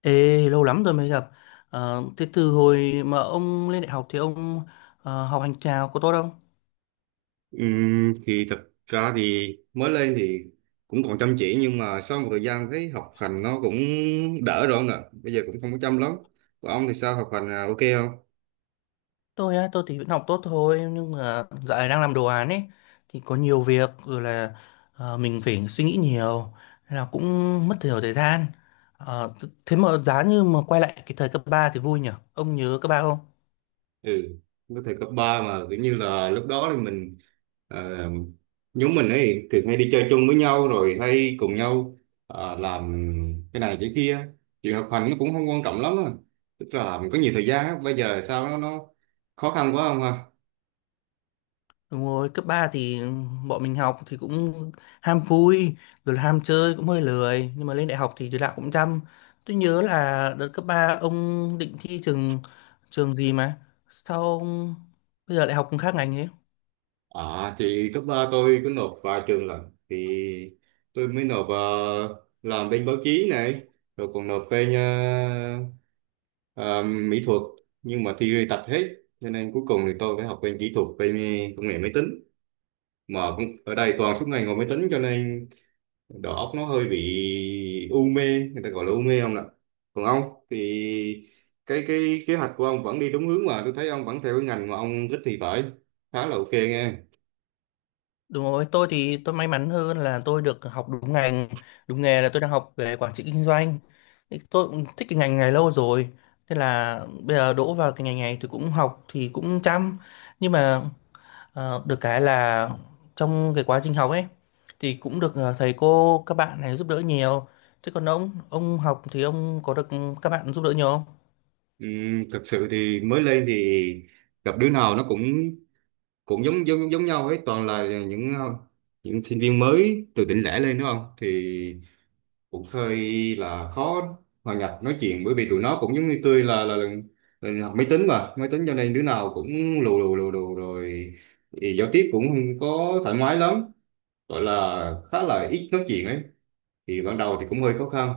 Ê, lâu lắm rồi mới gặp. Thế từ hồi mà ông lên đại học thì ông học hành chào có tốt không? Thì thật ra thì mới lên thì cũng còn chăm chỉ, nhưng mà sau một thời gian thấy học hành nó cũng đỡ rồi ông ạ. Bây giờ cũng không có chăm lắm. Còn ông thì sao, học hành à, ok không? Tôi á, tôi thì vẫn học tốt thôi, nhưng mà dạo này đang làm đồ án ấy thì có nhiều việc rồi, là mình phải suy nghĩ nhiều nên là cũng mất nhiều thời gian. Ờ, thế mà giá như mà quay lại cái thời cấp 3 thì vui nhỉ? Ông nhớ cấp 3 không? Ừ, với thời cấp 3 mà kiểu như là lúc đó thì mình, ờ, nhóm mình ấy thường hay đi chơi chung với nhau rồi hay cùng nhau làm cái này cái kia. Chuyện học hành nó cũng không quan trọng lắm á, tức là mình có nhiều thời gian á. Bây giờ sao nó khó khăn quá không ha? Đúng rồi, cấp 3 thì bọn mình học thì cũng ham vui, rồi ham chơi cũng hơi lười, nhưng mà lên đại học thì đứa nào cũng chăm. Tôi nhớ là đợt cấp 3 ông định thi trường trường gì mà sao ông bây giờ lại học khác ngành thế? À, thì cấp 3 tôi có nộp vài trường lần thì tôi mới nộp, làm bên báo chí này, rồi còn nộp bên ờ, mỹ thuật, nhưng mà thi tạch hết cho nên cuối cùng thì tôi phải học bên kỹ thuật, bên công nghệ máy tính. Mà cũng ở đây toàn suốt ngày ngồi máy tính cho nên đầu óc nó hơi bị u mê, người ta gọi là u mê không ạ? Còn ông thì cái kế hoạch của ông vẫn đi đúng hướng, mà tôi thấy ông vẫn theo cái ngành mà ông thích thì phải, khá là ok nghe. Đúng rồi, tôi thì tôi may mắn hơn là tôi được học đúng ngành, đúng nghề, là tôi đang học về quản trị kinh doanh. Thì tôi cũng thích cái ngành này lâu rồi, thế là bây giờ đỗ vào cái ngành này thì cũng học thì cũng chăm, nhưng mà được cái là trong cái quá trình học ấy thì cũng được thầy cô các bạn này giúp đỡ nhiều. Thế còn ông học thì ông có được các bạn giúp đỡ nhiều không? Ừ, thực sự thì mới lên thì gặp đứa nào nó cũng cũng giống giống giống nhau ấy, toàn là những sinh viên mới từ tỉnh lẻ lên đúng không, thì cũng hơi là khó hòa nhập nói chuyện, bởi vì tụi nó cũng giống như tôi là là học máy tính mà máy tính, cho nên đứa nào cũng lù lù rồi thì giao tiếp cũng không có thoải mái lắm, gọi là khá là ít nói chuyện ấy. Thì ban đầu thì cũng hơi khó khăn,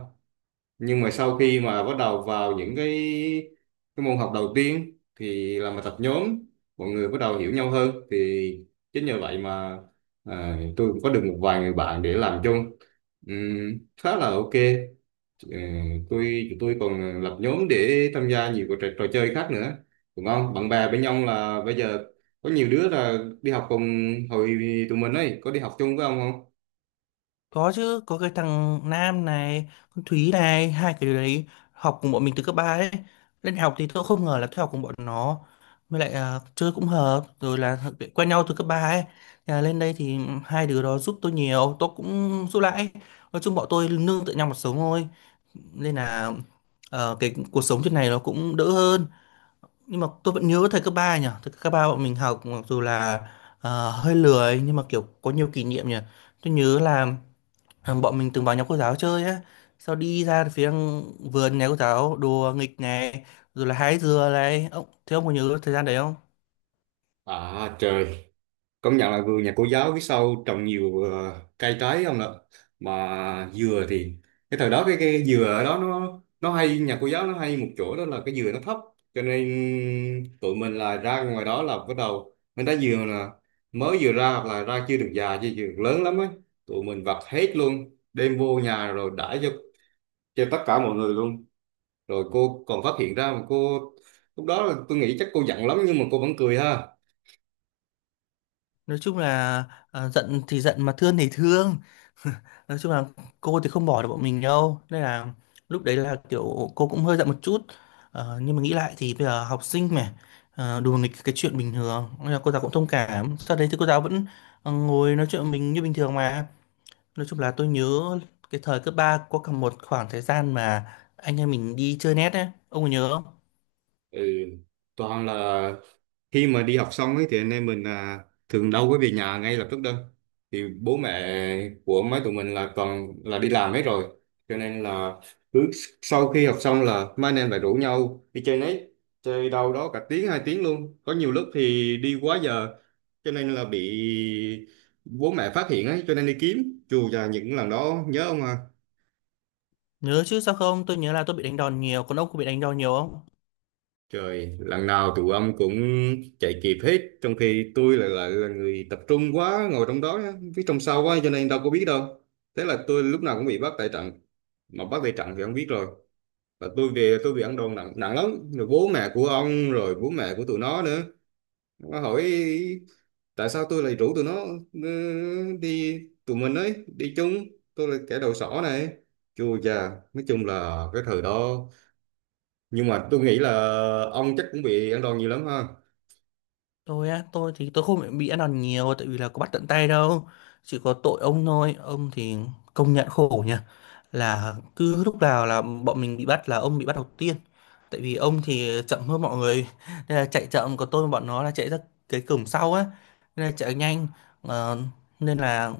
nhưng mà sau khi mà bắt đầu vào những cái môn học đầu tiên thì làm bài tập nhóm, mọi người bắt đầu hiểu nhau hơn thì chính nhờ vậy mà tôi cũng có được một vài người bạn để làm chung. Khá là ok. Ừ, tụi tôi còn lập nhóm để tham gia nhiều cái trò chơi khác nữa, đúng không, bạn bè bên nhau. Là bây giờ có nhiều đứa là đi học cùng hồi tụi mình ấy, có đi học chung với ông không? Có chứ, có cái thằng Nam này, con Thúy này, hai cái đứa đấy học cùng bọn mình từ cấp 3 ấy. Lên đại học thì tôi không ngờ là tôi học cùng bọn nó. Với lại chơi cũng hợp, rồi là quen nhau từ cấp 3 ấy. Thế là lên đây thì hai đứa đó giúp tôi nhiều, tôi cũng giúp lại ấy. Nói chung bọn tôi nương tựa nhau một sống thôi, nên là cái cuộc sống trên này nó cũng đỡ hơn. Nhưng mà tôi vẫn nhớ thầy cấp 3 nhỉ, thầy cấp 3 bọn mình học mặc dù là hơi lười nhưng mà kiểu có nhiều kỷ niệm nhỉ. Tôi nhớ là bọn mình từng vào nhà cô giáo chơi á, sau đi ra phía vườn nhà cô giáo đùa nghịch này, rồi là hái dừa này. Ông, thế ông có nhớ thời gian đấy không? À trời, công nhận là vườn nhà cô giáo phía sau trồng nhiều cây trái không ạ? Mà dừa thì cái thời đó cái dừa ở đó nó hay, nhà cô giáo nó hay một chỗ đó là cái dừa nó thấp, cho nên tụi mình là ra ngoài đó là bắt đầu mình thấy dừa là mới vừa ra, hoặc là ra chưa được già chưa được lớn lắm á, tụi mình vặt hết luôn đem vô nhà rồi đãi cho tất cả mọi người luôn. Rồi cô còn phát hiện ra mà cô, lúc đó là tôi nghĩ chắc cô giận lắm nhưng mà cô vẫn cười ha. Nói chung là giận thì giận mà thương thì thương, nói chung là cô thì không bỏ được bọn mình đâu, nên là lúc đấy là kiểu cô cũng hơi giận một chút. Nhưng mà nghĩ lại thì bây giờ học sinh mà đùa nghịch cái chuyện bình thường, nên là cô giáo cũng thông cảm. Sau đấy thì cô giáo vẫn ngồi nói chuyện với mình như bình thường mà. Nói chung là tôi nhớ cái thời cấp 3 có cả một khoảng thời gian mà anh em mình đi chơi net ấy. Ông có nhớ không? Ừ, toàn là khi mà đi học xong ấy thì anh em mình thường đâu có về nhà ngay lập tức đâu, thì bố mẹ của mấy tụi mình là toàn là đi làm hết rồi, cho nên là cứ sau khi học xong là mấy anh em lại rủ nhau đi chơi nấy, chơi đâu đó cả tiếng 2 tiếng luôn, có nhiều lúc thì đi quá giờ cho nên là bị bố mẹ phát hiện ấy, cho nên đi kiếm dù là những lần đó nhớ ông à. Nhớ chứ sao không, tôi nhớ là tôi bị đánh đòn nhiều. Còn ông có bị đánh đòn nhiều không? Trời, lần nào tụi ông cũng chạy kịp hết, trong khi tôi lại lại là người tập trung quá, ngồi trong đó, phía trong sau quá, cho nên đâu có biết đâu. Thế là tôi lúc nào cũng bị bắt tại trận, mà bắt tại trận thì ông biết rồi. Và tôi về tôi bị ăn đòn nặng nặng lắm, rồi bố mẹ của ông, rồi bố mẹ của tụi nó nữa. Nó hỏi tại sao tôi lại rủ tụi nó, ừ, đi, tụi mình ấy, đi chung, tôi là kẻ đầu sỏ này. Chua chà, nói chung là cái thời đó, nhưng mà tôi nghĩ là ông chắc cũng bị ăn đòn nhiều lắm ha. Tôi á, tôi thì tôi không bị ăn đòn nhiều tại vì là có bắt tận tay đâu. Chỉ có tội ông thôi, ông thì công nhận khổ nhỉ. Là cứ lúc nào là bọn mình bị bắt là ông bị bắt đầu tiên. Tại vì ông thì chậm hơn mọi người. Nên là chạy chậm, còn tôi và bọn nó là chạy ra cái cổng sau á. Nên là chạy nhanh. Ờ, nên là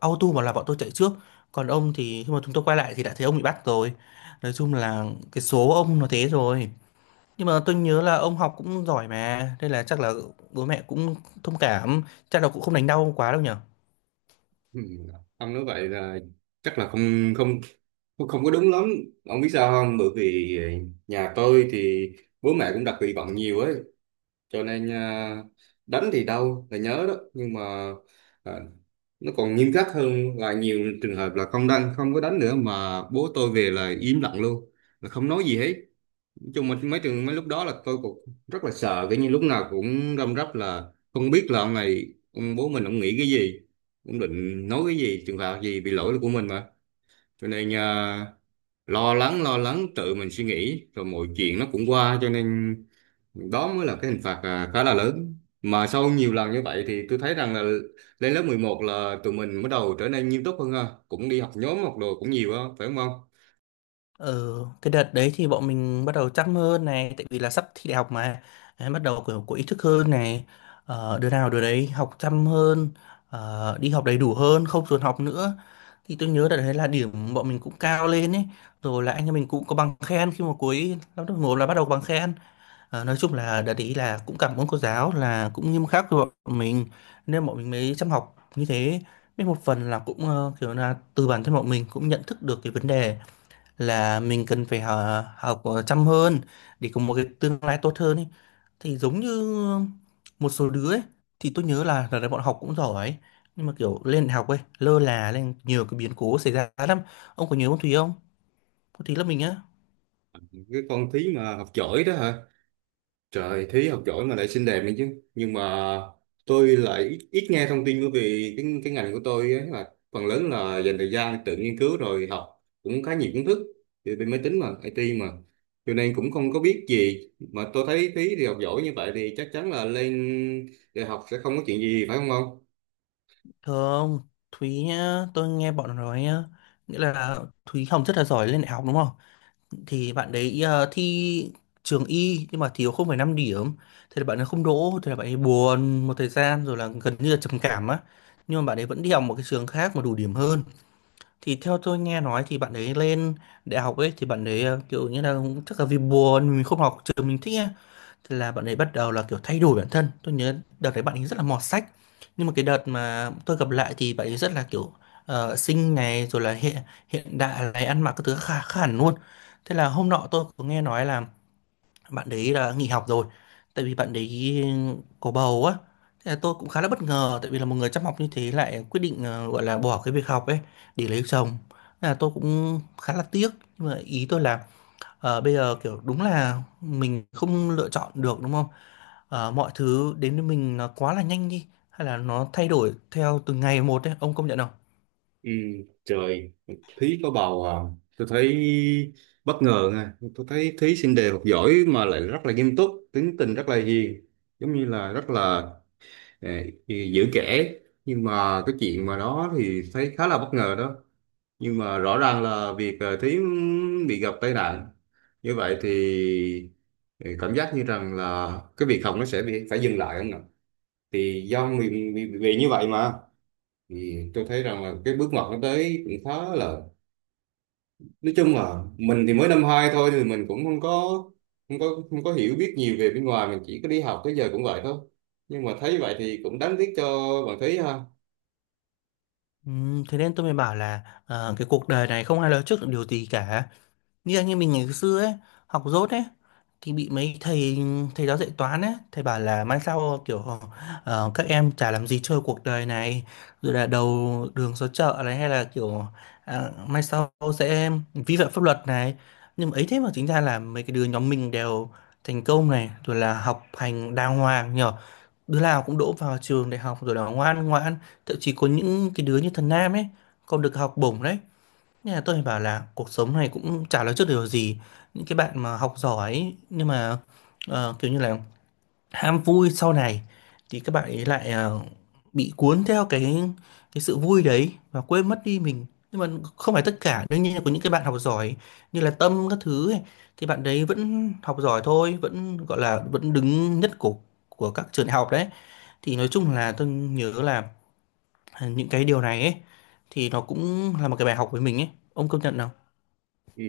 auto mà là bọn tôi chạy trước. Còn ông thì khi mà chúng tôi quay lại thì đã thấy ông bị bắt rồi. Nói chung là cái số ông nó thế rồi. Nhưng mà tôi nhớ là ông học cũng giỏi mà, nên là chắc là bố mẹ cũng thông cảm, chắc là cũng không đánh đau quá đâu nhở. Ừ. Ông nói vậy là chắc là không không không không có đúng lắm. Ông biết sao không? Bởi vì nhà tôi thì bố mẹ cũng đặt kỳ vọng nhiều ấy, cho nên đánh thì đau là nhớ đó, nhưng mà à, nó còn nghiêm khắc hơn là nhiều trường hợp là không có đánh nữa, mà bố tôi về là im lặng luôn, là không nói gì hết. Nói chung mà mấy lúc đó là tôi cũng rất là sợ, kiểu như lúc nào cũng răm rắp, là không biết là ông bố mình ông nghĩ cái gì, ông định nói cái gì, trường phạt gì vì lỗi là của mình mà, cho nên lo lắng tự mình suy nghĩ rồi mọi chuyện nó cũng qua, cho nên đó mới là cái hình phạt, khá là lớn. Mà sau nhiều lần như vậy thì tôi thấy rằng là lên lớp 11 là tụi mình bắt đầu trở nên nghiêm túc hơn ha, cũng đi học nhóm học đồ cũng nhiều á phải không không? Ờ, cái đợt đấy thì bọn mình bắt đầu chăm hơn này, tại vì là sắp thi đại học mà, đấy, bắt đầu kiểu có ý thức hơn này, đứa nào đứa đấy học chăm hơn, đi học đầy đủ hơn, không dồn học nữa. Thì tôi nhớ đợt đấy là điểm bọn mình cũng cao lên ấy, rồi là anh em mình cũng có bằng khen khi mà cuối năm lớp 1 là bắt đầu bằng khen. Nói chung là đợt ý là cũng cảm ơn cô giáo là cũng nghiêm khắc với bọn mình nên bọn mình mới chăm học như thế, với một phần là cũng kiểu là từ bản thân bọn mình cũng nhận thức được cái vấn đề là mình cần phải học chăm hơn để có một cái tương lai tốt hơn ấy. Thì giống như một số đứa ấy, thì tôi nhớ là bọn học cũng giỏi ấy. Nhưng mà kiểu lên đại học ấy lơ là, lên nhiều cái biến cố xảy ra lắm. Ông có nhớ ông Thúy không? Ông Thúy là mình á. Cái con thí mà học giỏi đó hả? Trời, Thúy học giỏi mà lại xinh đẹp nữa chứ. Nhưng mà tôi lại ít nghe thông tin, bởi vì cái ngành của tôi ấy là phần lớn là dành thời gian tự nghiên cứu, rồi học cũng khá nhiều kiến thức về bên máy tính mà, IT mà. Cho nên cũng không có biết gì. Mà tôi thấy Thúy thì học giỏi như vậy thì chắc chắn là lên đại học sẽ không có chuyện gì phải không không? Thường Thúy nhá, tôi nghe bọn nó nói nhá, nghĩa là Thúy Hồng rất là giỏi lên đại học đúng không? Thì bạn đấy thi trường y nhưng mà thiếu 0,5 điểm, thế là bạn ấy không đỗ, thế là bạn ấy buồn một thời gian rồi là gần như là trầm cảm á. Nhưng mà bạn ấy vẫn đi học một cái trường khác mà đủ điểm hơn. Thì theo tôi nghe nói thì bạn ấy lên đại học ấy thì bạn ấy kiểu như là chắc là vì buồn mình không học trường mình thích ấy. Thế là bạn ấy bắt đầu là kiểu thay đổi bản thân. Tôi nhớ đợt đấy bạn ấy rất là mọt sách, nhưng mà cái đợt mà tôi gặp lại thì bạn ấy rất là kiểu xinh này, rồi là hiện hiện đại này, ăn mặc các thứ khá khá hẳn luôn. Thế là hôm nọ tôi có nghe nói là bạn đấy là nghỉ học rồi tại vì bạn đấy có bầu á. Thế là tôi cũng khá là bất ngờ tại vì là một người chăm học như thế lại quyết định gọi là bỏ cái việc học ấy để lấy chồng. Thế là tôi cũng khá là tiếc, nhưng mà ý tôi là bây giờ kiểu đúng là mình không lựa chọn được đúng không, mọi thứ đến với mình nó quá là nhanh đi, hay là nó thay đổi theo từng ngày một ấy, ông công nhận không? Ừ, trời, Thúy có bầu à. Tôi thấy bất ngờ nha. Tôi thấy Thúy xinh đẹp học giỏi mà lại rất là nghiêm túc, tính tình rất là hiền, giống như là rất là. Nè, thì giữ kể, nhưng mà cái chuyện mà đó thì thấy khá là bất ngờ đó, nhưng mà rõ ràng là việc Thúy bị gặp tai nạn như vậy thì cảm giác như rằng là cái việc học nó sẽ bị phải dừng lại không nào, thì do vì như vậy mà, thì tôi thấy rằng là cái bước ngoặt nó tới cũng khá là. Nói chung là mình thì mới năm hai thôi thì mình cũng không có hiểu biết nhiều về bên ngoài, mình chỉ có đi học tới giờ cũng vậy thôi, nhưng mà thấy vậy thì cũng đáng tiếc cho bạn Thúy ha. Thế nên tôi mới bảo là cái cuộc đời này không ai nói trước được điều gì cả. Như anh em mình ngày xưa ấy, học dốt ấy, thì bị mấy thầy thầy giáo dạy toán ấy, thầy bảo là mai sau kiểu các em chả làm gì chơi cuộc đời này, rồi là đầu đường xó chợ này, hay là kiểu mai sau sẽ vi phạm pháp luật này. Nhưng mà ấy thế mà chính ra là mấy cái đứa nhóm mình đều thành công này, rồi là học hành đàng hoàng nhở, đứa nào cũng đỗ vào trường đại học rồi là ngoan ngoãn, thậm chí có những cái đứa như thần Nam ấy còn được học bổng đấy, nên là tôi phải bảo là cuộc sống này cũng chả nói trước điều gì. Những cái bạn mà học giỏi ấy, nhưng mà kiểu như là ham vui sau này thì các bạn ấy lại bị cuốn theo cái sự vui đấy và quên mất đi mình. Nhưng mà không phải tất cả, đương nhiên là có những cái bạn học giỏi như là Tâm các thứ ấy, thì bạn đấy vẫn học giỏi thôi, vẫn gọi là vẫn đứng nhất của các trường đại học đấy. Thì nói chung là tôi nhớ là những cái điều này ấy thì nó cũng là một cái bài học với mình ấy. Ông công nhận không? Ừ,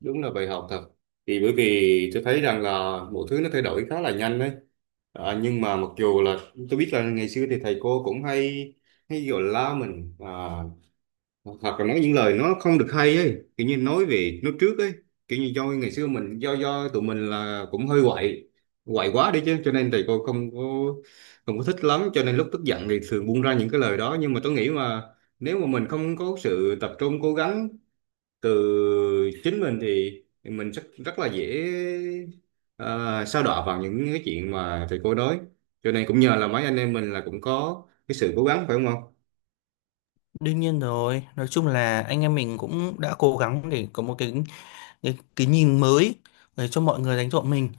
đúng là bài học thật. Thì bởi vì tôi thấy rằng là mọi thứ nó thay đổi khá là nhanh đấy. À, nhưng mà mặc dù là tôi biết là ngày xưa thì thầy cô cũng hay hay gọi la mình à, hoặc là nói những lời nó không được hay ấy, kiểu như nói về nói trước ấy, kiểu như do ngày xưa mình do tụi mình là cũng hơi quậy, quậy quá đi chứ cho nên thầy cô không có thích lắm, cho nên lúc tức giận thì thường buông ra những cái lời đó. Nhưng mà tôi nghĩ mà nếu mà mình không có sự tập trung cố gắng từ chính mình thì mình rất rất là dễ ờ, sa đọa vào những cái chuyện mà thầy cô nói, cho nên cũng nhờ là mấy anh em mình là cũng có cái sự cố gắng phải không ông? Đương nhiên rồi, nói chung là anh em mình cũng đã cố gắng để có một cái nhìn mới để cho mọi người đánh giá mình.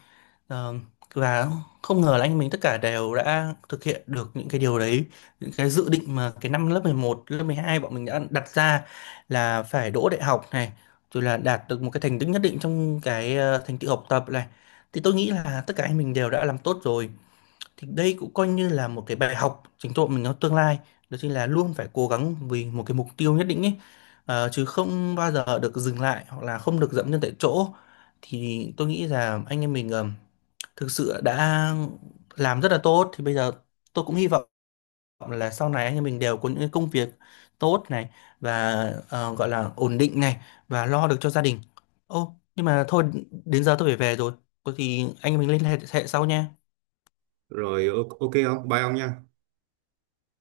Ờ, và không ngờ là anh em mình tất cả đều đã thực hiện được những cái điều đấy, những cái dự định mà cái năm lớp 11, lớp 12 bọn mình đã đặt ra là phải đỗ đại học này, rồi là đạt được một cái thành tích nhất định trong cái thành tựu học tập này. Thì tôi nghĩ là tất cả anh mình đều đã làm tốt rồi. Thì đây cũng coi như là một cái bài học chính tộ mình trong tương lai, đó chính là luôn phải cố gắng vì một cái mục tiêu nhất định ấy. Chứ không bao giờ được dừng lại hoặc là không được dậm chân tại chỗ. Thì tôi nghĩ là anh em mình thực sự đã làm rất là tốt. Thì bây giờ tôi cũng hy vọng là sau này anh em mình đều có những cái công việc tốt này, và gọi là ổn định này, và lo được cho gia đình. Ô, nhưng mà thôi, đến giờ tôi phải về rồi, có gì anh em mình liên hệ hệ sau nha. Rồi ok không, bye ông nha.